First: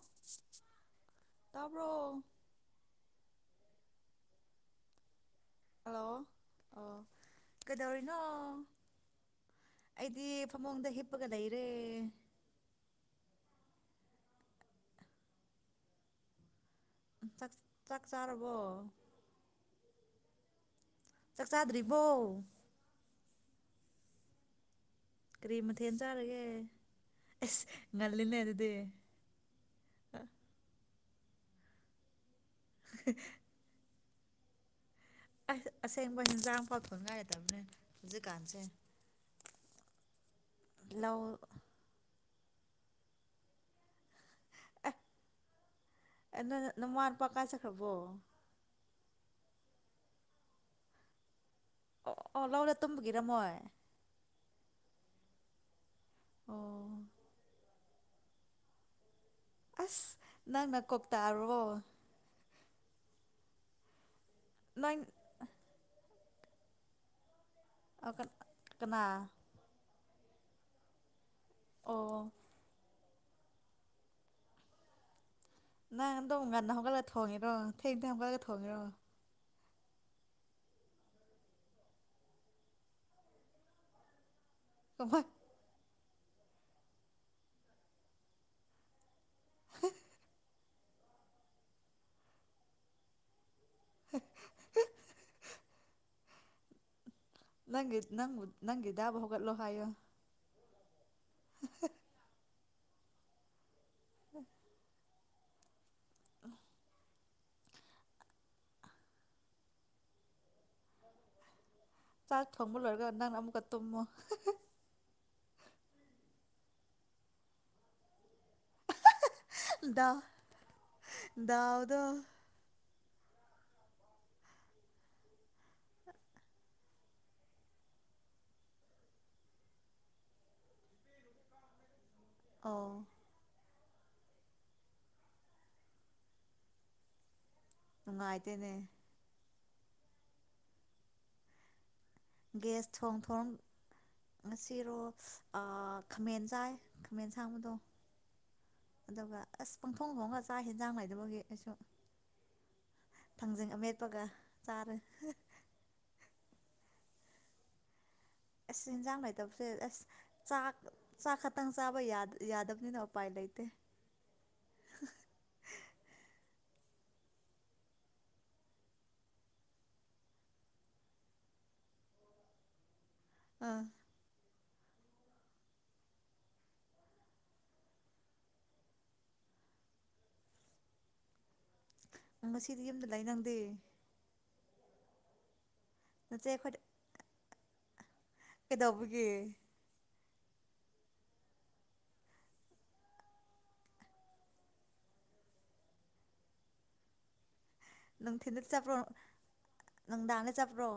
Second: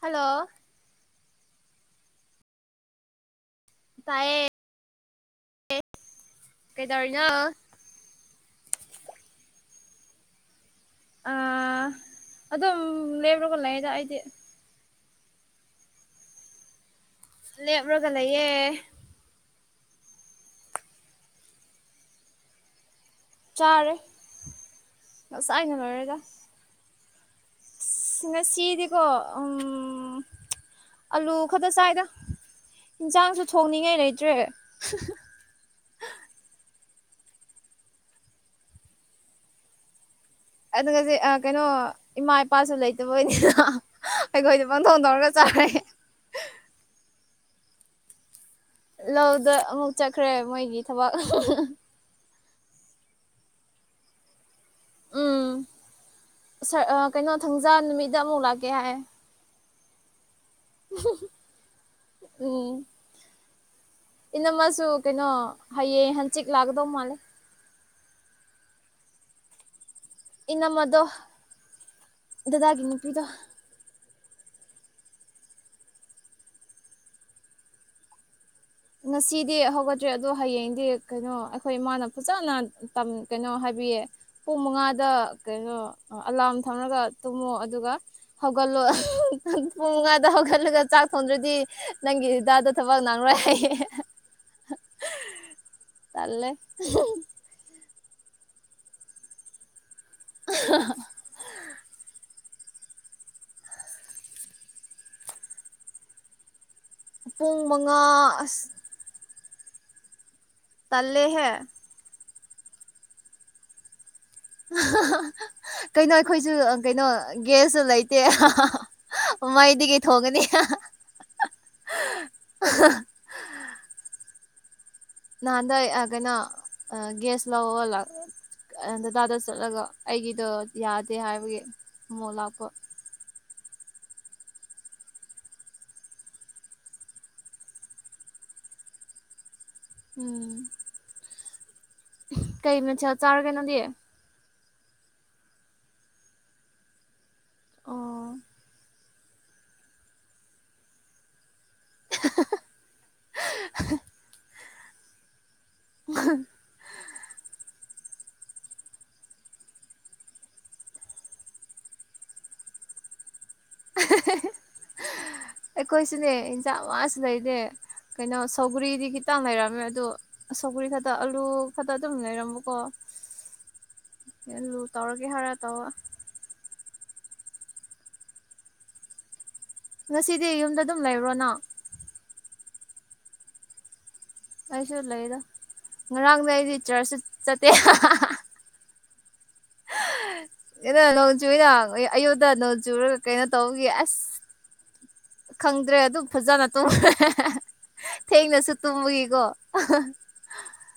hello ꯇꯥꯕ꯭ꯔꯣ ꯇꯥꯏꯌꯦ hello ꯑꯣ ꯀꯩꯗꯧꯔꯤꯅꯣ ꯀꯩꯗꯧꯔꯤꯅꯣ ꯑꯩꯗꯤ ꯐꯃꯨꯡꯗ ꯍꯤꯞꯄꯒ ꯂꯩꯔꯦ ꯑꯥ [unintelligible] ꯆꯥꯛ ꯆꯥꯛ ꯂꯦꯞꯔꯒ ꯂꯩꯌꯦ ꯆꯥꯔꯕꯣ ꯆꯥꯛ ꯆꯥꯗ꯭ꯔꯤꯕꯣ ꯆꯥꯔꯦ ꯀꯔꯤ ꯉꯁꯥꯏꯅ ꯃꯊꯦꯟ ꯂꯣꯏꯔꯦꯗ ꯆꯥꯔꯒꯦ ꯑꯁ ꯉꯜꯂꯤꯅꯦ ꯑꯗꯨꯗꯤ ꯉꯁꯤꯗꯤꯀꯣ ꯎꯝ ꯑꯂꯨ ꯈꯇ ꯆꯥꯏꯗ ꯏꯟꯖꯥꯡꯁꯨ ꯊꯣꯡꯅꯤꯡꯉꯥꯏ ꯂꯩꯇ꯭ꯔꯦ [unintelligible] ꯑꯁꯦꯡꯕ ꯍꯤꯟꯖꯥꯡ ꯐꯥꯎ ꯊꯣꯡꯅꯤꯡꯉꯥꯏ ꯂꯩꯇꯝꯅꯦ ꯍꯧꯖꯤꯛꯀꯥꯟꯁꯦ ꯑꯗꯨꯒ ꯂꯧ [unintelligible] ꯀꯩꯅꯣ ꯏꯃꯥ ꯏꯄꯥꯁꯨ ꯂꯩꯇꯕꯩꯅꯦ [unintelligible] ꯑꯩꯈꯣꯏꯗꯤ ꯄꯪꯊꯣꯡ ꯇꯧꯔꯒ ꯆꯥꯔꯦ ꯑꯗꯨ [unintelligible] ꯀꯥꯏ ꯆꯠꯈ꯭ꯔꯕꯣ ꯂꯧꯗ ꯑꯃꯨꯛ ꯆꯠꯈ꯭ꯔꯦ ꯃꯣꯏꯒꯤ ꯊꯕꯛ [unintelligible] ꯑꯣ ꯑꯣ ꯂꯧꯗ ꯇꯨꯝꯕꯒꯤꯔ ꯃꯣꯏ ꯑꯣ ꯁꯔ ꯑ ꯀꯩꯅꯣ ꯊꯥꯡꯖ ꯅꯨꯃꯤꯠꯗ ꯑꯃꯨꯛ ꯂꯥꯛꯀꯦ ꯍꯥꯏꯌꯦ ꯑꯁ ꯅꯪ ꯅ ꯀꯨꯛ ꯇꯥꯔꯕꯣ ꯎꯝ ꯏꯅꯝꯃꯁꯨꯨ ꯅꯪ ꯀꯩꯅꯣ ꯍꯌꯦꯡ ꯍꯡꯆꯤꯛ ꯂꯥꯛꯀꯗꯧꯕ ꯃꯥꯂꯦ ꯑ ꯀ ꯀꯅꯥ ꯏꯅꯝꯃꯗꯣ ꯑꯣ ꯗꯗꯥꯒꯤ ꯅꯨꯄꯤꯗꯣ ꯅꯪ ꯑꯗꯨꯝ ꯉꯟꯅ ꯍꯧꯒꯠꯂ ꯊꯣꯡꯉꯤꯔꯣ ꯊꯦꯡ ꯊꯦꯡ ꯍꯧꯒꯠꯂꯒ ꯊꯣꯡꯉꯤꯔꯣ ꯗꯤ ꯍꯧꯒꯠꯇ꯭ꯔꯦ ꯑꯗꯣ ꯍꯌꯦꯡꯗꯤ ꯀꯩꯅꯣ ꯑꯩꯈꯣꯏ ꯏꯃꯥꯅ ꯐꯖꯅ [unintelligible] ꯀꯩꯅꯣ ꯍꯥꯏꯕꯤꯌꯦ ꯄꯨꯡ ꯃꯉꯥꯗ ꯀꯃꯥꯏ ꯀꯩꯅꯣ ꯑꯂꯥꯔꯝ ꯊꯝꯔꯒ ꯇꯨꯝꯃꯣ ꯑꯗꯨꯒ ꯍꯧꯒꯠꯂꯣ ꯄꯨꯡ ꯃꯉꯥꯗ ꯍꯧꯒꯠꯂꯒ ꯆꯥꯛ ꯊꯣꯡꯗ꯭ꯔꯗꯤ ꯅꯪꯒꯤ ꯗꯗꯥꯗꫭ ꯊꯕꯛ ꯅꯡꯔꯣꯏ ꯍꯥꯏꯌꯦ ꯇꯜꯂꯦ ꯅꯪ ꯅꯪꯕꯨ ꯅꯪꯒꯤ ꯗꯥꯕꯨ ꯍꯧꯒꯠꯂꯣ ꯍꯥꯏꯌꯣ [unintelligible] [inaudible] [unintelligible] ꯄꯨꯡ ꯃꯉꯥ ꯑꯁ ꯇꯜꯂꯦꯍꯦ ꯆꯥꯛ ꯊꯣꯡꯕ ꯂꫭꯏꯔꯒ ꯅꯪ ꯑꯃꯨꯛꯀ ꯇꯨꯃꯣ [unintelligible] ꯀꯩꯅꯣ ꯑꯩꯈꯣꯏꯖꯨ ꯀꯩꯅꯣ ꯒ꯭ꯌꯥꯁꯁꯨ ꯂꯩꯇꯦ [unintelligible] ꯃꯩꯗꯒꯤ ꯗꯥꯎ ꯊꯣꯡꯉꯅꯤ [unintelligible] ꯗꯥꯎꯗꯣ ꯅꯥꯥꯍꯥꯟꯗꯩ ꯑ ꯀꯩꯅꯣ ꯒ꯭ꯌꯥꯁ ꯂꯧꯕ ꯗꯗꯥꯗ ꯆꯠꯂꯒ ꯑꯩꯒꯤꯗꯣ ꯌꯥꯗꯦ ꯍꯥꯏꯕꯒꯤ ꯃꯣꯂꯥꯞꯄ ꯑꯧ ꯅꯨꯡꯉꯥꯏꯇꯦꯅꯦ ꯎꯝ ꯀꯩ ꯒ꯭ꯌꯥꯁ ꯃꯊꯦꯜ ꯊꯣꯡ ꯊꯣꯡ ꯆꯥꯔꯒꯦ ꯅꯪꯗꯤ ꯉꯁꯤꯔꯣ ꯑꯥ ꯈꯥꯃꯦꯟ ꯆꯥꯏ ꯈꯥꯃꯦꯟ ꯁꯥꯡꯕꯗꯣ ꯑꯣ ꯑꯗꯨꯒ ꯑꯁ ꯄꯪꯊꯣꯡ ꯊꯣꯡꯉ ꯆꯥꯛ ꯍꯦꯟꯖꯥꯡ ꯂꯩꯗꯕꯒꯤ ꯑꯩꯁꯨ ꯊꯥꯡꯖꯤꯡ ꯑꯃꯦꯠꯄꯒ ꯆꯥꯔꯦ [unintelligible] ꯑꯁ ꯌꯦꯟꯖꯥꯡ ꯂꯩꯇꯕꯁꯦ ꯑꯁ ꯆꯥꯛ ꯆꯥꯛ ꯈꯇꯪ ꯆꯥꯕ ꯌꯥ ꯌꯥꯗꯕꯅꯤꯅ ꯎꯄꯥꯏ ꯂꯩ ꯅꯥꯝꯃꯁꯨ ꯂꯩꯇꯦ ꯀꯩꯅꯣ ꯁꯧꯒ꯭ꯔꯤꯗꯤ ꯈꯤꯇꯪ ꯂꯩꯔꯝꯃꯦ ꯑꯗꯣ ꯁꯧꯒ꯭ꯔꯤ ꯈꯛꯇ ꯑꯂꯨ ꯈꯛꯇ ꯑꯗꯨꯝ ꯂꯩꯔꯝꯕꯀꯣ ꯑ [unintelligible] ꯇꯧꯔꯒꯦ ꯍꯥꯏꯔ ꯇꯧꯋꫭ ꯉꯁꯤꯗꯤ ꯌꯨꯝꯗ ꯗꯨꯝ ꯂꯩꯕ꯭ꯔꯣ ꯅꯪ ꯉꯁꯤꯗꯤ ꯌꯨꯝꯗ ꯂꯩ ꯅꯪꯗꯤ ꯑꯩꯁꯨ ꯂꯩꯌꯦꯗ ꯅꯆꯦ ꯉꯔꯥꯡꯗ ꯑꯩꯗꯤ ꯑꯩꯈꯣꯏꯗ ꯆ꯭ꯔꯁꯁꯨ ꯆꯠꯇꯦ [unintelligible] ꯇꯧꯕꯒꯤ ꯑꯩꯅ ꯅꯣꯡ ꯆꯨꯌꯦꯅ ꯑꯌꯨꯛꯗ ꯅꯣꯡ ꯆꯨꯔꯒ ꯀꯩꯅꯣ ꯇꯧꯕꯒꯤ ꯑꯁ ꯈꯪꯗ꯭ꯔꯦ ꯑꯗꯨꯝ ꯐꯖꯅ ꯇꯧꯈ꯭ꯔꯦ ꯅꯨꯡꯊꯤꯟꯗ ꯆꯠꯄ꯭ꯔꯣ ꯅꯨꯡꯗꯥꯥꯡꯗ ꯆꯠꯄ꯭ꯔꯣ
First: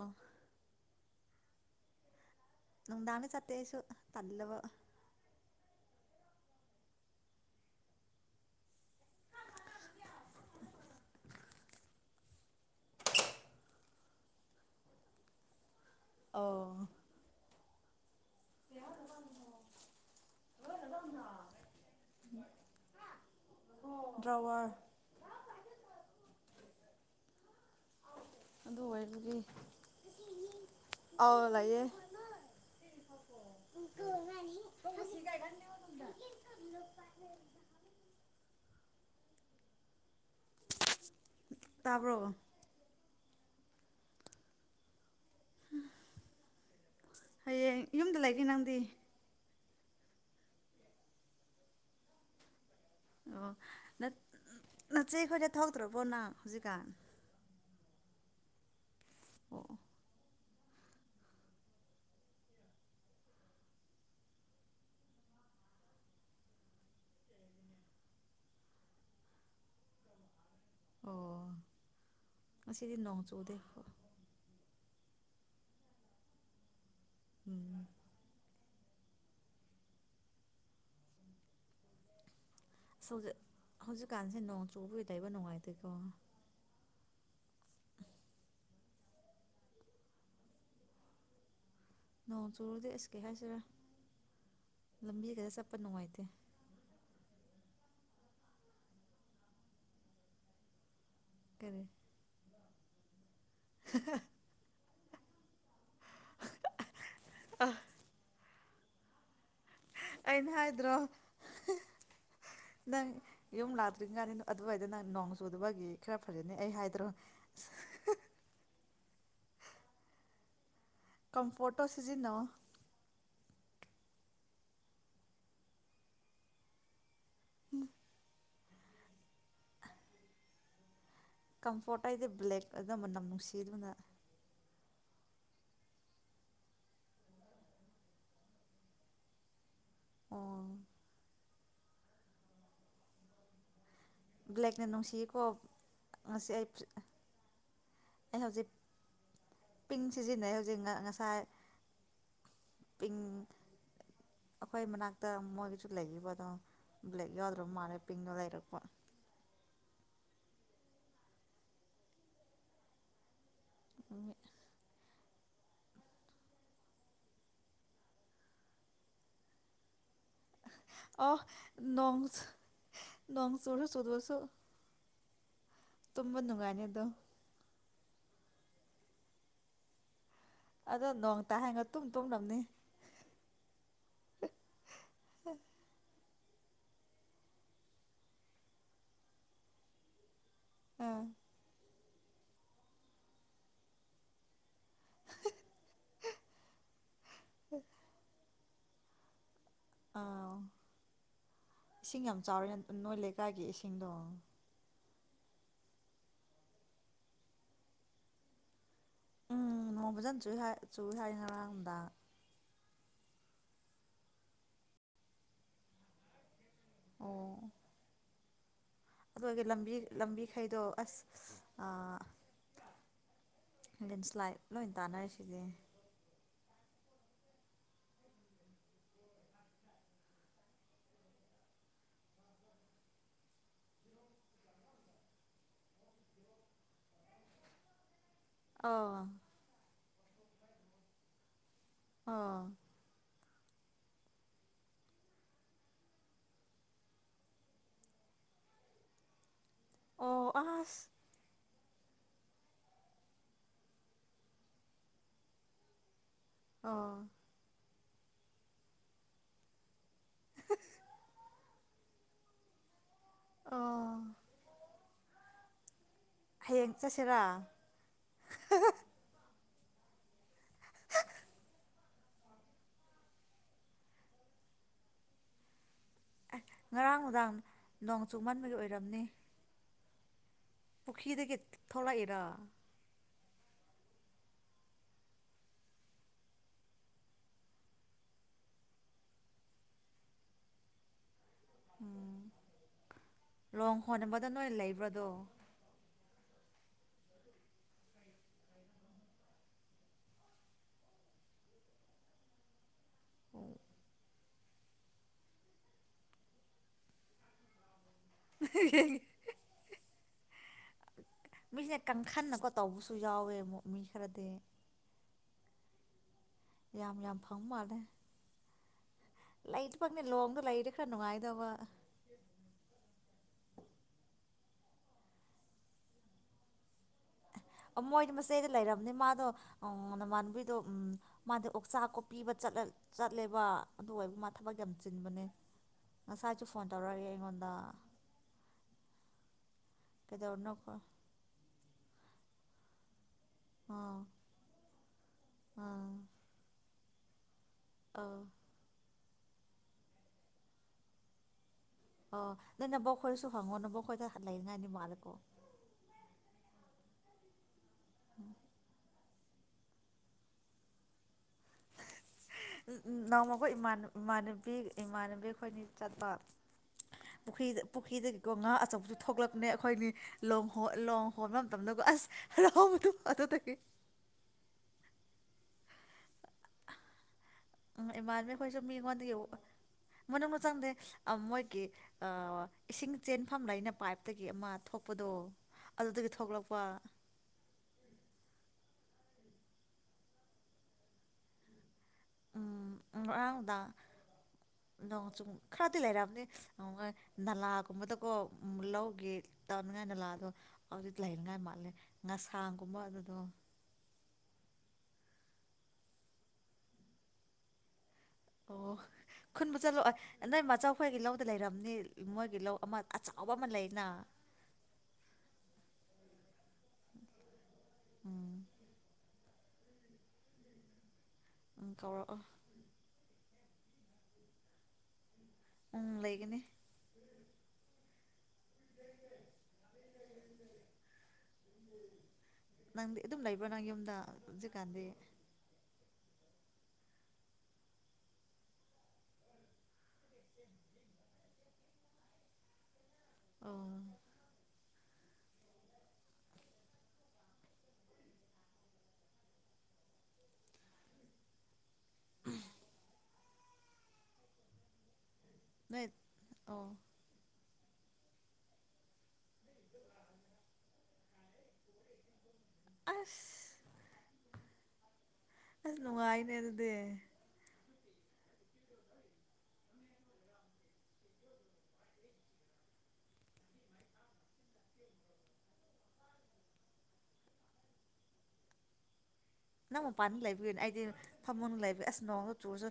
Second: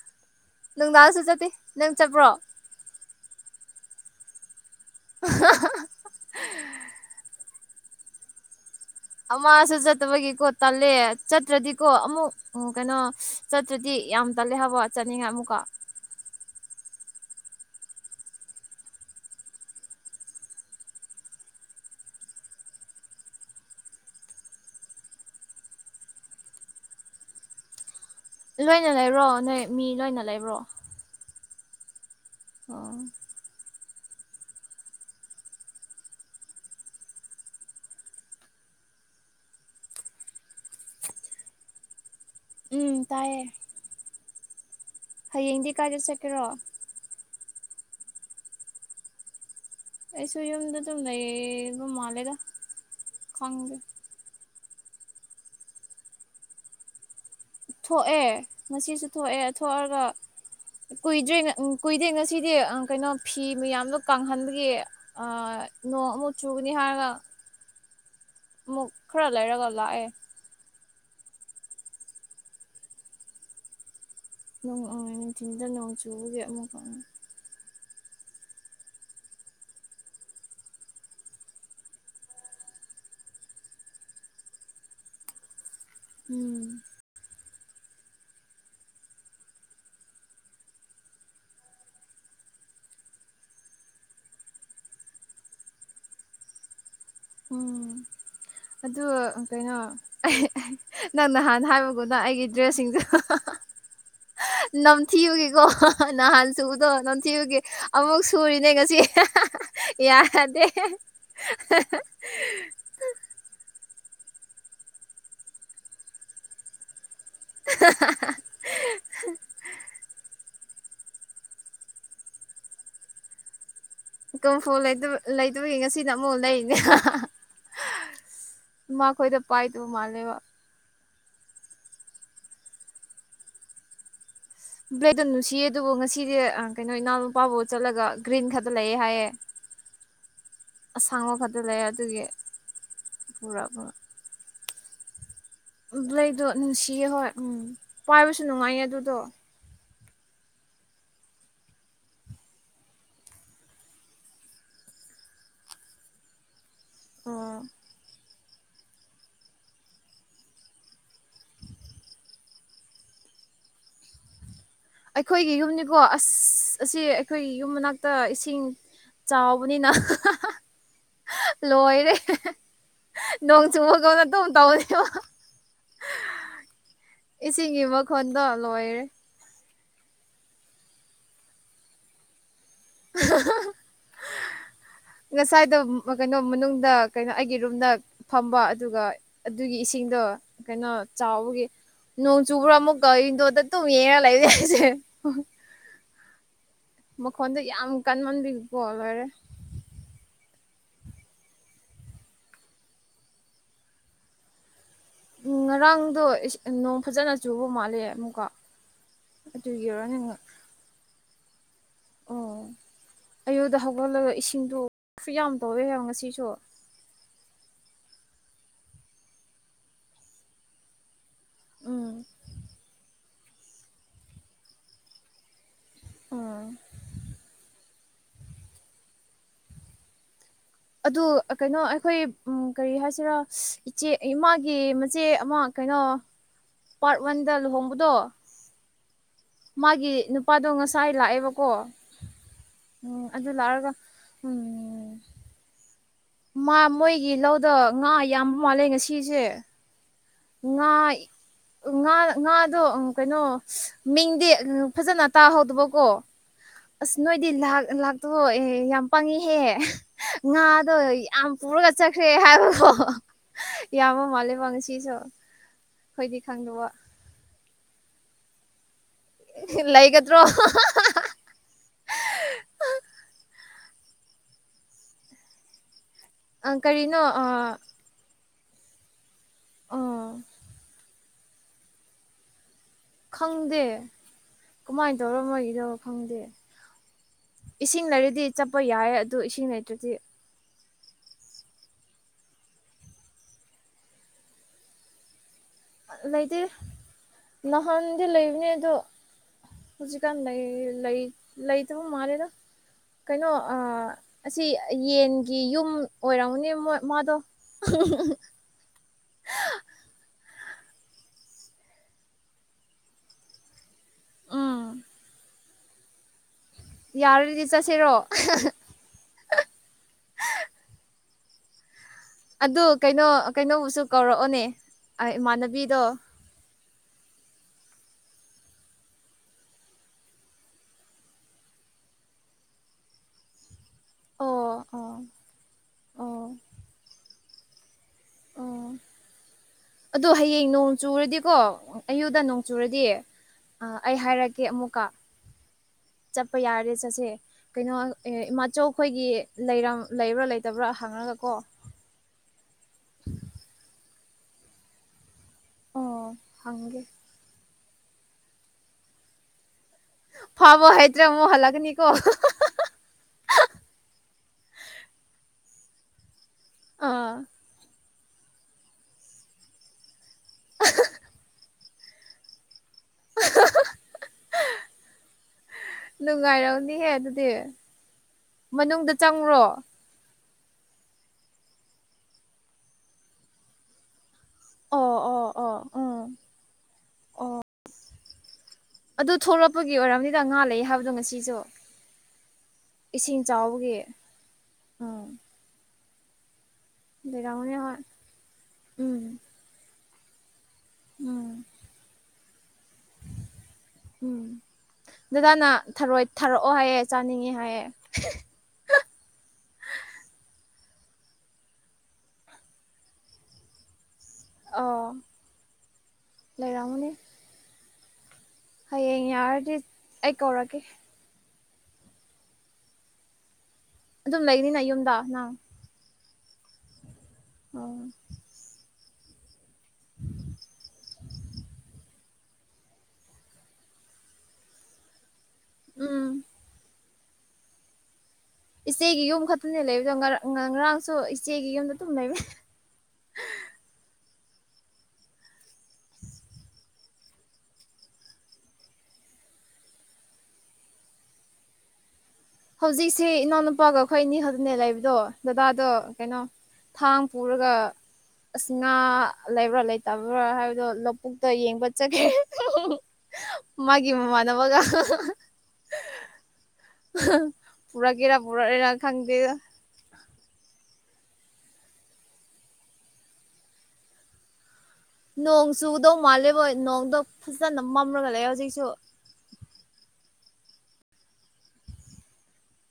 ꯅꯨꯡꯗꯥꯡꯁꯨ ꯆꯠꯄꯤ ꯅꯪ ꯆꯠꯄ꯭ꯔꯣ ꯅꯨꯡꯗꯥꯡꯗ ꯆꯠꯇꯦ ꯑꯩꯁꯨ ꯇꯜꯂꯕ [unintelligible] ꯑꯃꯥꯁꯨ ꯆꯠꯇꯕꯒꯤꯀꯣ ꯇꯜꯂꯦ ꯆꯠꯇ꯭ꯔꯗꯤꯀꯣ ꯑꯃꯨꯛ ꯎꯪ ꯀꯩꯅꯣ ꯆꯠꯇ꯭ꯔꯗꯤ ꯌꯥꯝ ꯇꯜꯂꯦ ꯍꯥꯏꯕ ꯆꯥꯅꯤꯡꯉꯥꯏ ꯑꯃꯨꯛꯀ ꯑꯧ [inaudible] [unintelligible] ꯗ꯭ꯔꯋꯥꯔ ꯑꯗꯨ ꯂꯣꯏꯅ ꯂꯩꯕ꯭ꯔꯣ ꯑꯣꯏꯕꯒꯤ ꯅꯣꯏ ꯃꯤ ꯂꯣꯏꯅ ꯂꯩꯕ꯭ꯔꯣ ꯑꯥꯎ ꯂꯩꯌꯦ ꯑꯣ [unintelligible] ꯇꯥꯕ꯭ꯔꯣ ꯎꯝ ꯇꯥꯏꯌꯦ ꯍꯌꯦꯡꯗꯤ ꯀꯥꯏꯗ ꯆꯠꯀꯦꯔꯣ ꯍꯌꯦꯡ ꯌꯨꯝꯗ ꯂꯩꯒꯦ ꯅꯪꯗꯤ ꯑꯩꯁꯨ ꯌꯨꯝꯗ ꯑꯗꯨꯝ ꯂꯩꯌꯦ ꯕ ꯃꯥꯜꯂꯦꯗ ꯑꯣ ꯈꯪꯗꯦ ꯅꯠ ꯅꯆꯦꯈꯣꯏꯗ ꯊꯧꯗ꯭ꯔꯕꯣ ꯅꯪ ꯍꯧꯖꯤꯛꯀꯥꯟ ꯊꯣꯛꯑꯦ ꯉꯁꯤꯁꯨ ꯊꯣꯛꯑꯦ ꯑꯣ ꯊꯣꯛꯑꯒ ꯀꯨꯏꯗ꯭ꯔꯦ ꯎꯪ ꯀꯨꯏꯗ꯭ꯔꯦ ꯉꯁꯤꯗꯤ ꯑ ꯀꯩꯅꯣ ꯐꯤ ꯃꯌꯥꯝꯗꯣ ꯀꯪꯍꯟꯕꯒꯤ ꯑ ꯅꯣꯡ ꯑꯃꯨꯛ ꯆꯨꯒꯅꯤ ꯍꯥꯏꯔꯒ ꯃꯨꯛ ꯈꯔ ꯂꯩꯔꯒ ꯂꯥꯛꯑꯦ ꯑꯣ ꯉꯁꯤꯗꯤ ꯅꯣꯡ ꯆꯨꯗꯦ ꯅꯣꯡ ꯑ ꯅꯨꯡꯊꯤꯟꯗ ꯅꯣꯡ ꯆꯨꯕꯒꯤ ꯑꯃꯨꯛꯀ ꯎꯝ ꯑꯁ ꯍꯧꯖꯤꯛ ꯍꯧꯖꯤꯛꯀꯥꯟꯁꯦ ꯅꯣꯡ ꯆꯨꯕꯒꯤ ꯂꯩꯕ ꯅꯨꯡꯉꯥꯏꯇꯦꯀꯣ ꯎꯝ ꯅꯣꯡ ꯆꯨꯔꯗꯤ ꯑꯁ ꯀꯩ ꯍꯥꯏꯁꯦꯔꯥ ꯂꯝꯕꯤꯒꯖꯦ ꯆꯠꯄ ꯅꯨꯡꯉꯥꯏꯇꯦ ꯎꯝ ꯑꯗꯨ ꯀꯩꯅꯣ ꯑꯪꯍꯩ ꯅꯪ ꯅꯍꯥꯟ ꯀꯔꯤ ꯍꯥꯏꯕꯒꯨꯝꯅ ꯑꯩꯒꯤ ꯗ꯭ꯔꯦꯁ ꯁꯤꯡꯗꯨ [unintelligible] ꯅꯝꯊꯤꯕꯒꯤꯀꯣ ꯅꯍꯥꯟ ꯁꯨꯕꯗꯣ ꯅꯝꯊꯤꯕꯒꯤ ꯑꯃꯨꯛ ꯁꯨꯔꯤꯅꯦ ꯉꯁꯤ ꯑꯩꯅ ꯌꯥꯗꯦ ꯍꯥꯏꯗ꯭ꯔꯣ ꯑꯗꯨꯀꯥꯅꯤ ꯑꯗꯨꯋꯥꯏꯗ ꯅꯪ ꯅꯣꯡ ꯆꯨꯗꯕꯒꯤ ꯈꯔ ꯐꯖꯅꯤ ꯑꯩ ꯍꯥꯏꯗ꯭ꯔꯣ [unintelligible] ꯀꯝꯐꯣꯔꯠꯇꯣ ꯁꯤꯖꯤꯟꯅꯧꯋꯣ ꯀꯝꯐꯣꯠ ꯂꯩꯇꯕ ꯂꯩꯇꯕꯒꯤ ꯉꯁꯤꯅ ꯑꯃꯨꯛ ꯂꯩꯔꯤꯅꯦ ꯎꯝ ꯃꯥꯈꯣꯏꯗ ꯄꯥꯏꯗꯕ ꯃꯥꯂꯦꯕ ꯀꯝꯐꯣꯔꯠ ꯍꯥꯏꯗꯤ ꯕ꯭ꯂꯦꯛ ꯑꯗꯨ ꯃꯅꯝ ꯅꯨꯡꯁꯤ ꯗꯨꯅ ꯕ꯭ꯂꯦꯛ ꯇꯣ ꯅꯨꯡꯁꯤꯌꯦ ꯑꯗꯨꯕꯨ ꯉꯁꯤꯗꯤ ꯑ ꯀꯩꯅꯣ ꯏꯅꯥꯎꯅꯨꯄꯥꯕꯨ ꯆꯠꯂꯒ ꯒ꯭ꯔꯤꯟ ꯈꯛꯇ ꯂꯩꯌꯦ ꯍꯥꯏꯌꯦ ꯑꯣ ꯑꯁꯥꯡꯕ ꯈꯛꯇ ꯂꯩꯌꯦ ꯑꯗꯨꯒꯤ ꯄꯨꯔꯛꯄ ꯕ꯭ꯂꯦꯛꯅꯅꯨꯡꯁꯤ ꯕ꯭ꯂꯦꯛꯗꯣ ꯅꯨꯡꯁꯤꯌꯦ ꯍꯣꯏ ꯎꯝ ꯄꯥꯏꯕꯁꯨ ꯑꯩ ꯍꯧꯖꯤꯛ ꯅꯨꯡꯉꯥꯏꯌꯦ ꯑꯗꯨꯗꯣ ꯄꯤꯡ ꯁꯤꯖꯤꯟꯅꯩ ꯍꯧꯖꯤꯛ ꯉ ꯉꯁꯥꯏ ꯄꯤꯡ ꯑꯈꯣꯏ ꯃꯅꯥꯛꯇ ꯃꯣꯏꯒꯤꯁꯨ ꯂꯩꯕꯗꯣ ꯕ꯭ꯂꯦꯛ ꯑꯣ ꯌꯥꯎꯗ꯭ꯔ ꯃꯥꯜꯂꯦ ꯄꯤꯡꯗꫭ ꯂꯩꯔꯛꯄ [inaudible] ꯑꯩꯈꯣꯏꯒꯤ ꯌꯨꯝꯅꯤꯀꯣ ꯑꯁ ꯑꯁꯤ ꯑꯩꯈꯣꯏꯒꯤ ꯌꯨꯝ ꯃꯅꯥꯛꯇ ꯏꯁꯤꯡ ꯆꯥꯎꯕꯅꯤꯅ [unintelligible] ꯑꫭ ꯂꯣꯏꯔꯦ ꯅꯣꯡ ꯅꯣꯡ ꯆꯨꯔꯁꯨ ꯆꯨꯕꯒ [unintelligible] ꯆꯨꯗ꯭ꯔꯁꯨ ꯗꯨꯝ ꯇꯧꯋꯦ [unintelligible] ꯇꯨꯝꯕ ꯅꯨꯡꯉꯥꯏꯅꯤ ꯑꯗꯨ ꯏꯁꯤꯡꯒꯤ ꯃꯈꯣꯟꯗꫭ ꯂꯣꯏꯔꯦ ꯑꯗꯣ ꯅꯣꯡ ꯇꯥꯏ ꯍꯥꯏꯒ ꯇꯨꯝ ꯇꯨꯝꯅꯝꯅꯦ [inaudible] ꯉꯁꯥꯏꯗꫭ ꯀꯩꯅꯣ ꯃꯅꯨꯡꯗ ꯀꯩꯅꯣ ꯑꯩꯒꯤ ꯔꯨꯝꯗ ꯐꯝꯕ ꯑꯗꯨꯒ ꯑꯗꯨꯒꯤ ꯏꯁꯤꯡꯗꯣ ꯀꯩꯅꯣ ꯑꯥ ꯆꯥꯎꯕꯒꯤ ꯅꯣꯡ ꯆꯨꯕ꯭ꯔ ꯑꯃꯨꯛꯀ ꯋꯤꯟꯗꫭꯗ ꯗꯨꯝ ꯌꯦꯡꯉ ꯂꯩꯕꯅꯦ [unintelligible] ꯃꯈꯣꯟꯗꫭ ꯌꯥꯝ ꯀꯟꯃꯟꯕꯒꯤꯀꯣ ꯂꯣꯏꯔꯦ ꯑꯥꯎ ꯏꯁꯤꯡ ꯌꯥꯝ ꯆꯥꯎꯔꯦ ꯅꯣꯏ ꯂꯩꯀꯥꯏꯒꯤ ꯏꯁꯤꯡꯗꯣ ꯎꯝ ꯉꯔꯥꯡꯗꯣ [unintelligible] ꯅꯣꯡ ꯐꯖꯅ ꯆꯨꯕ ꯃꯥꯜꯂꯦ ꯑꯃꯨꯛꯀ ꯑꯗꯨꯒꯤ ꯎꯝ ꯅꯣꯡ ꯑꯣꯏꯔꯝꯅꯤ ꯐꯖꯅ ꯆꯨꯏ ꯍꯥꯏ ꯆꯨꯏ ꯍꯥꯏ ꯉꯔꯥꯡ ꯗꯥꯡ ꯑꯌꯨꯛꯗ ꯍꯧꯒꯠꯂꯒ ꯏꯁꯤꯡꯗꯣ ꯈꯨꯌꯥꯝ ꯇꯧꯋꯦ ꯍꯥꯏꯕ ꯉꯁꯤꯁꯨ ꯑꯣ ꯑꯗ꯭ꯋꯥꯏꯒꯤ ꯂꯝꯕꯤ ꯂꯝꯕꯤꯈꯩꯗꯣ ꯑꯁ ꯑꯥ ꯎꯝ ꯂꯦꯟꯁꯂꯥꯏꯠ ꯂꯣꯏ ꯇꯥꯅꯔꯤꯁꯤꯗꯤ ꯎꯝ ꯑꯗꫭ ꯀꯩꯅꯣ ꯑꯩꯈꯣꯏ ꯀꯔꯤ ꯍꯥꯏꯁꯤꯔ ꯏꯆꯦ ꯏꯃꯥꯒꯤ ꯃꯆꯦ ꯑꯃ ꯀꯩꯅꯣ ꯄꯥꯔꯠ ꯋꯥꯟꯗ ꯂꯨꯍꯣꯡꯕꯗꯣ ꯑꯧ ꯃꯥꯒꯤ ꯅꯨꯄꯥꯗꯣ ꯉꯁꯥꯏ ꯂꯥꯑꯦꯕꯀꯣ ꯑꯧ ꯑꯗꯨ ꯂꯥꯛꯔꯒ ꯎꯝ ꯃꯥ ꯃꯣꯏꯒꯤ ꯂꯧꯗꫭ ꯉꯥ ꯌꯥꯝꯕ ꯃꯥꯜꯂꯦ ꯉꯁꯤꯁꯦ ꯑꯣ ꯑꯁ ꯉꯥꯏ ꯉꯥ ꯉꯥꯗꯣ ꯀꯩꯅꯣ ꯃꯤꯡꯗꯤ ꯐꯖꯅ ꯇꯥꯍꯧꯗꯕꯀꯣ ꯑꯁ ꯑꯥ ꯅꯣꯏꯗꯤ [unintelligible] ꯂꯥꯛ ꯇꯣ ꯑꯦ ꯌꯥꯝ ꯄꯪꯉꯤꯍꯦ ꯉꯥꯗꯣ ꯌꯥꯝ ꯄꯨꯔꯒ ꯆꯠꯈ꯭ꯔꯦ ꯍꯥꯏꯕꯀꫭ ꯑꯣ ꯌꯥꯝꯕ ꯃꯥꯟꯂꯦꯕ ꯉꯁꯤꯁꯨ ꯑꯩꯈꯣꯏꯗꯤ ꯈꯪꯗꯕ ꯍꯌꯦꯡ ꯆꯠꯁꯦꯔ ꯂꯩꯒꯗ꯭ꯔꯣ ꯑꯪ ꯀꯔꯤꯅꯣ ꯑ ꯃꯥꯟꯕꯒꯤ ꯑꯣꯏꯔꯝꯅꯤ ꯄꯨꯈꯤꯗꯒꯤ ꯊꯣꯛꯂꯛꯏꯔꫭ ꯈꯪꯗꯦ ꯀꯝꯃꯥꯏ ꯇꯧꯔꯒ ꯃꯣꯢꯒꯤꯗꯣ ꯈꯪꯗꯦ ꯏꯁꯤꯡ ꯂꯩꯔꯗꯤ ꯆꯠꯄ ꯌꯥꯏꯌꯦ ꯑꯗꫭ ꯏꯁꯤꯡ ꯂꯩꯇ꯭ꯔꯗꯤ ꯎꯝ ꯂꯣꯡ ꯍꫭꯟꯅꯕꯗꫭ ꯅꯣꯏ ꯂꯩꯕ꯭ꯔ ꯑꯗꯣ ꯂꯩꯇꯦ ꯅꯍꯥꯟꯗꯤ ꯂꯩꯕꯅꯦ ꯑꯗꯣ ꯍꯧꯖꯤꯛꯀꯥꯟ ꯂꯩ ꯂꯩ ꯂꯩꯇꯕ ꯃꯥꯜꯂꯦꯗ ꯀꯩꯅꯣ ꯑꯥ ꯑꯁꯤ ꯌꯦꯟꯒꯤ ꯌꯨꯝ ꯑꯣꯏꯔꯝꯒꯅꯤ ꯃ ꯃꯥꯗꯣ [unintelligible] [unintelligible] [unintelligible] ꯀꯪꯈꯟꯅꯀꯣ ꯇꯧꯕꯁꯨ ꯌꯥꯎꯋꯦꯃꫭ ꯃꯤ ꯈꯔꯗꯤ ꯎꯝ ꯌꯥꯝ ꯌꯥꯝ ꯐꯪ ꯌꯥꯔꯗꯤ ꯃꯥꯜꯂꯦ ꯆꯠꯁꯤꯔꯣ [unintelligible] ꯂꯣꯡꯗꯣ ꯂꯩꯔꯗꯤ ꯈꯔ ꯅꯨꯡꯉꯥꯏꯗꯧꯕ ꯑꯗꯨ ꯀꯩꯅꯣ ꯀꯩꯅꯣꯕꯨꯁꯨ ꯀꯧꯔꯑꯣꯅꯦ ꯏꯃꯥꯟꯅꯕꯤꯗꯣ ꯃꯣꯏ ꯃꯆꯦꯗꯤ ꯂꯩꯔꯝꯅꯤ ꯃꯥꯗꯣ ꯅꯃꯥꯟꯕꯤꯗꯣ ꯎꯝ ꯃꯥꯗꯤ ꯑꯣꯛꯆꯥ ꯀꯣꯛꯄꯤ ꯆꯠꯂꯦꯕ ꯑꯗꯨ ꯑꯣꯏꯕ ꯃꯥ ꯊꯕꯛ ꯑꯣ ꯌꯥꯝ ꯑꯣ ꯆꯤꯟꯕꯅꯦ ꯑꯣ ꯉꯁꯥꯏꯁꯨ ꯐꯣꯟ ꯇꯧꯔꯛꯑꯑꯦ ꯑꯩꯉꯣꯟꯗ ꯑꯗꫭ ꯍꯌꯦꯡ ꯀꯩꯗꯧꯔꯤꯅꯣ ꯅꯣꯡ ꯆꯨꯔꯗꯤꯀꯣ ꯑꯌꯨꯗ ꯅꯣꯡ ꯆꯨꯔꯗꯤ ꯑ‌ ꯑꯩ ꯑꯥ ꯍꯥꯏꯔꯛꯀꯦ ꯑꯃꯨꯛꯀ ꯑꯥ ꯆꯠꯄ ꯌꯥꯔꯦ ꯆꯠꯁꯦ ꯀꯩꯅꯣ‌ ꯑꯥ ꯏꯃꯥꯆꯧ ꯈꯣꯏꯒꯤ ꯂꯩꯔꯝ ꯂꯩꯕ꯭ꯔ ꯂꯩꯇꯕ꯭ꯔ ꯍꯪꯉꯒ ꯀꯣ ꯑꯣ ꯅꯣꯏ ꯅꯕꯣꯛꯈꯣꯏꯁꯨ ꯍꯪꯉꯣ ꯅꯕꯣꯛꯈꯣꯏꯗ ꯂꯩꯔꯤꯉꯥꯏꯅꯤ ꯃꯥꯜꯂꯦꯀꯣ ꯎꯝ ꯍꯪꯒꯦ [inaudible] ꯐꯥꯕ ꯍꯩꯇ꯭ꯔ ꯑꯃꯨꯛ ꯍꯜꯂꯛꯀꯅꯤꯀꯣ ꯅꯣꯡꯃꯈꯣꯏ [unintelligible] ꯏꯃꯥꯟꯅꯕꯤ ꯏꯃꯥꯟꯅꯕꯤ ꯑꯈꯣꯏꯅꯤ ꯆꯠꯄ ꯑꯥ ꯄꯨꯈ꯭ꯔꯤ ꯄꯨꯈ꯭ꯔꯤꯗꯒꯤꯀꯣ ꯉꯥ ꯑꯆꯧꯕꯗꫭ ꯊꯣꯛꯂꯛꯄꯅꯦ ꯑꯈꯣꯏꯅꯤ ꯂꫭꯡ [unintelligible] ꯂꫭꯡ ꯍꫭꯟꯕ ꯃꯇꯝꯗꯀꫭ ꯑꯁ ꯍꯔꯥꯎ [unintelligible] ꯑꯗꯨꯗꯒꯤ ꯅꯨꯡꯉꯥꯏꯔꯝꯅꯤꯍꯦ ꯑꯗꯨꯗꯤ ꯎꯝ ꯏꯃꯥꯟꯅꯕꯤ ꯑꯩꯈꯣꯏꯁꯨ ꯃꯅꯨꯡꯗ ꯃꯤꯉꯣꯟꯗꯒꯤ ꯆꯪꯕ꯭ꯔꯣ ꯃꯅꯨꯡꯗ ꯆꯪꯗꯦ ꯑ‌ ꯃꯣꯏꯒꯤ ꯏꯁꯤꯡ ꯆꯦꯟꯐꯝ ꯂꯩꯅ ꯄꯥꯏꯞ [unintelligible] ꯑꯃ ꯑꯣ ꯊꯣꯛꯄꯗꯣ ꯑꯣ ꯑꯣ ꯎꯝ ꯑꯗꯨꯗꯒꯤ ꯊꯣꯛꯂꯛꯄ ꯑꯗꯨ ꯊꯣꯛꯂꯛꯄꯒꯤ ꯑꯣꯏꯔꯝꯅꯤꯗ ꯉꯥ ꯂꯩ ꯍꯥꯏꯕꯗꯣ ꯉꯁꯤꯁꯨ ꯎꯝ ꯏꯁꯤꯡ ꯉꯔꯥꯡ ꯅꯨꯡꯗꯥꯡ ꯆꯥꯎꯕꯒꯤ ꯎꯝ ꯅꯣꯡ ꯆꯨꯝ [unintelligible] ꯂꯩꯔꯝꯅꯤ ꯂꯩꯔꯝꯒꯅꯤ ꯍꯣꯏ ꯅꯂꯥꯒꯨꯝꯕꯗꯀꯣ ꯎꯝ ꯂꯧꯒꯤ ꯇꯧꯅꯤꯡꯉꯥꯏ ꯅꯂꯥꯗꯣ ꯍꯧꯖꯤꯛ ꯎꯝ ꯂꯩꯅꯉꯥꯏ ꯃꯥꯜꯂꯦ ꯉꯁꯥꯡꯒꯨꯝꯕ ꯑꯗꯨꯗꯣ ꯎꯝ ꯗꯗꯥꯅ ꯊꯔꯣꯏ ꯊꯥꯔꯛꯑꯣ ꯍꯥꯏꯌꯦ ꯆꯥꯅꯤꯡꯉꯦ ꯍꯥꯏꯑꯦ ꯑꯣ ꯈꯨꯟꯕ ꯆꯠꯂꯨ ꯑꯣ ꯅꯣꯏ ꯃꯆꯧ ꯈꯣꯏꯒꯤ ꯂꯧꯗ ꯂꯩꯔꯝꯅꯤ ꯃꯣꯏꯒꯤ ꯂꯧ ꯑꯃ ꯑꯆꯥꯎꯕ ꯑꯃ ꯂꯩꯗꯅ ꯑꯣ ꯂꯩꯔꯝꯒꯅꯤ ꯎꯝ ꯍꯌꯦꯡ ꯌꯥꯔꯗꯤ ꯑꯩ ꯀꯧꯔꯛꯀꯦ ꯎꯝ ꯀꯧꯔꯛꯑꯣ ꯑꯗꯨꯝ ꯂꯩꯅꯤꯅ ꯌꯨꯝꯗ ꯅꯪ ꯎꯝ ꯂꯩꯒꯅꯤ ꯑꯣ [unintelligible] ꯅꯪꯗꯤ ꯑꯗꯨꯝ ꯂꯩꯕ꯭ꯔꯣ ꯅꯪ ꯌꯨꯝꯗ ꯍꯧꯖꯤꯛꯀꯥꯟꯗꯤ ꯎꯝ ꯏꯆꯦꯒꯤ ꯌꯨꯝ ꯈꯛꯇꯅꯦ ꯂꯩꯕꯗꯣ ꯉꯔꯥꯡꯁꯨ ꯏꯆꯦꯒꯤ ꯌꯨꯝꯗ ꯑꯗꯨꯨꯝ ꯂꯩꯕꯅꯤ ꯑꯥ ꯍꯧꯖꯤꯛꯁꯦ ꯏꯅꯥꯎꯅꯨꯄꯥꯒ ꯑꯩꯈꯣꯏ ꯑꯅꯤ ꯈꯛꯇꯅꯦ ꯂꯩꯕꯗꯣ ꯗꯗꯥꯗꯣ ꯅꯣꯏ ꯀꯩꯅꯣ ꯑꯣ ꯊꯥꯡ ꯄꯨꯔꯒ ꯑꯁ ꯉꯥ ꯂꯩꯕ꯭ꯔꯥ ꯂꯩꯇꯕ꯭ꯔꯥ ꯍꯥꯏꯕꯗꯣ ꯂꯧꯕꯨꯛꯇ ꯌꯦꯡꯕ ꯆꯠꯈꯤ ꯑꯁ [unintelligible] ꯃꯥꯒꯤ ꯃꯃꯥꯟꯅꯕꯒ ꯑꯍꯥꯍꯥ ꯑꯁ ꯅꯨꯡꯉꯥꯏꯅꯦ ꯑꯗꯨꯗꯤ ꯄꯨꯔꯛꯏꯔ [unintelligible] ꯈꯪꯗꯦꯗ ꯅꯣꯡ ꯆꯨꯗꯧ ꯃꯥꯜꯂꯦꯕꯣ ꯅꯣꯡꯗꯣ ꯐꯖꯅ ꯃꯝꯂꯒ ꯂꯩꯌꯦ ꯍꯧꯖꯤꯛꯁꯨ ꯅꯪ ꯃꯄꯥꯟꯗ ꯂꯩꯕꯒꯤꯅꯦ ꯑꯩꯗꯤ ꯐꯃꯨꯡꯗ ꯂꯩꯕꯩ ꯑꯁ ꯅꯣꯡꯖꯨ ꯆꯨꯔꯁꯨ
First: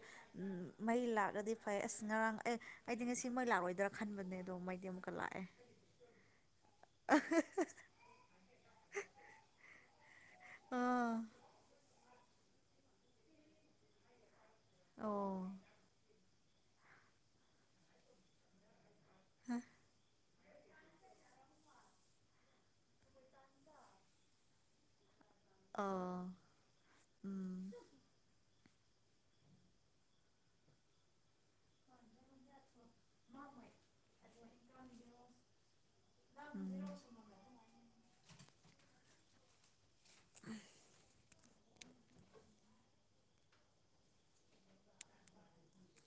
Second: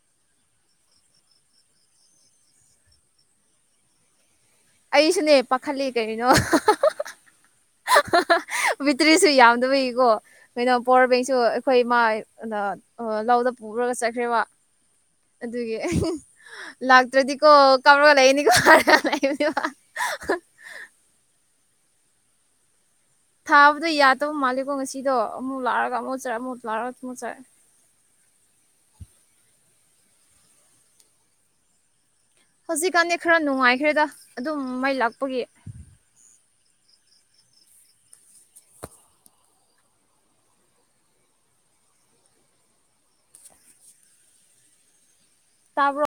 ꯃꯩ ꯂꯥꯛꯂꯗꯤ ꯐ ꯑꯦ ꯑꯁ ꯉꯔꯥꯡ ꯑꯦ ꯑꯩꯗꯤ ꯉꯁꯤ ꯃꯩ ꯂꯥꯛꯂꯣꯏꯗ꯭ꯔ ꯈꯟꯕꯅꯦ ꯑꯗꯣ ꯃꯩꯗꯤ ꯑꯃꯨꯛꯀ ꯑꯩꯁꯨꯅꯦ ꯂꯥꯛꯑꯦ ꯄꯥꯈꯠꯂꯤ ꯀꯔꯤꯅꫭ [unintelligible] ꯕꯤꯇ꯭ꯔꯤꯁꯨ ꯌꯥꯝꯗꯕꯒꯤꯀꯣ ꯀꯩꯅꯣ ꯄꯋꯥꯔ ꯑꯥ ꯕꯦꯡꯁꯨ ꯑꯩꯈꯣꯏ ꯏꯃꯥꯅ ꯂꯧꯗ ꯄꯨꯔꯒ ꯆꯠꯈ꯭ꯔꯦꯕ ꯑꯣ ꯑꯗꯨꯒꯤ ꯂꯥꯛꯇ꯭ꯔꯗꯤꯀꯣ ꯀꯞꯔꯒ ꯂꯩꯑꯅꯤꯀꯣ‌ ꯍꯥꯏꯅ [inaudible] [unintelligible] ꯊꯥꯕꯗꯣ ꯌꯥꯗꯕ ꯃꯥꯜꯂꯦꯀꯣ ꯉꯁꯤꯗꯣ ꯑꯃꯨꯛ ꯂꯥꯛꯑꯒ ꯑꯃꯨꯛ ꯑꯥ ꯆꯠ ꯑꯃꯨ ꯂꯥꯛꯑꯒ ꯑꯃꯨꯛ ꯆꯠ ꯎꯝ ꯍꯧꯖꯤꯛꯀꯥꯟꯗꯤ ꯈꯔ ꯅꯨꯡꯉꯥꯏꯈ꯭ꯔꯦꯗ ꯑꯗꯨꯝ ꯃꯩ ꯂꯥꯛꯄꯒꯤ ꯎꯝ ꯇꯕꯔꯣ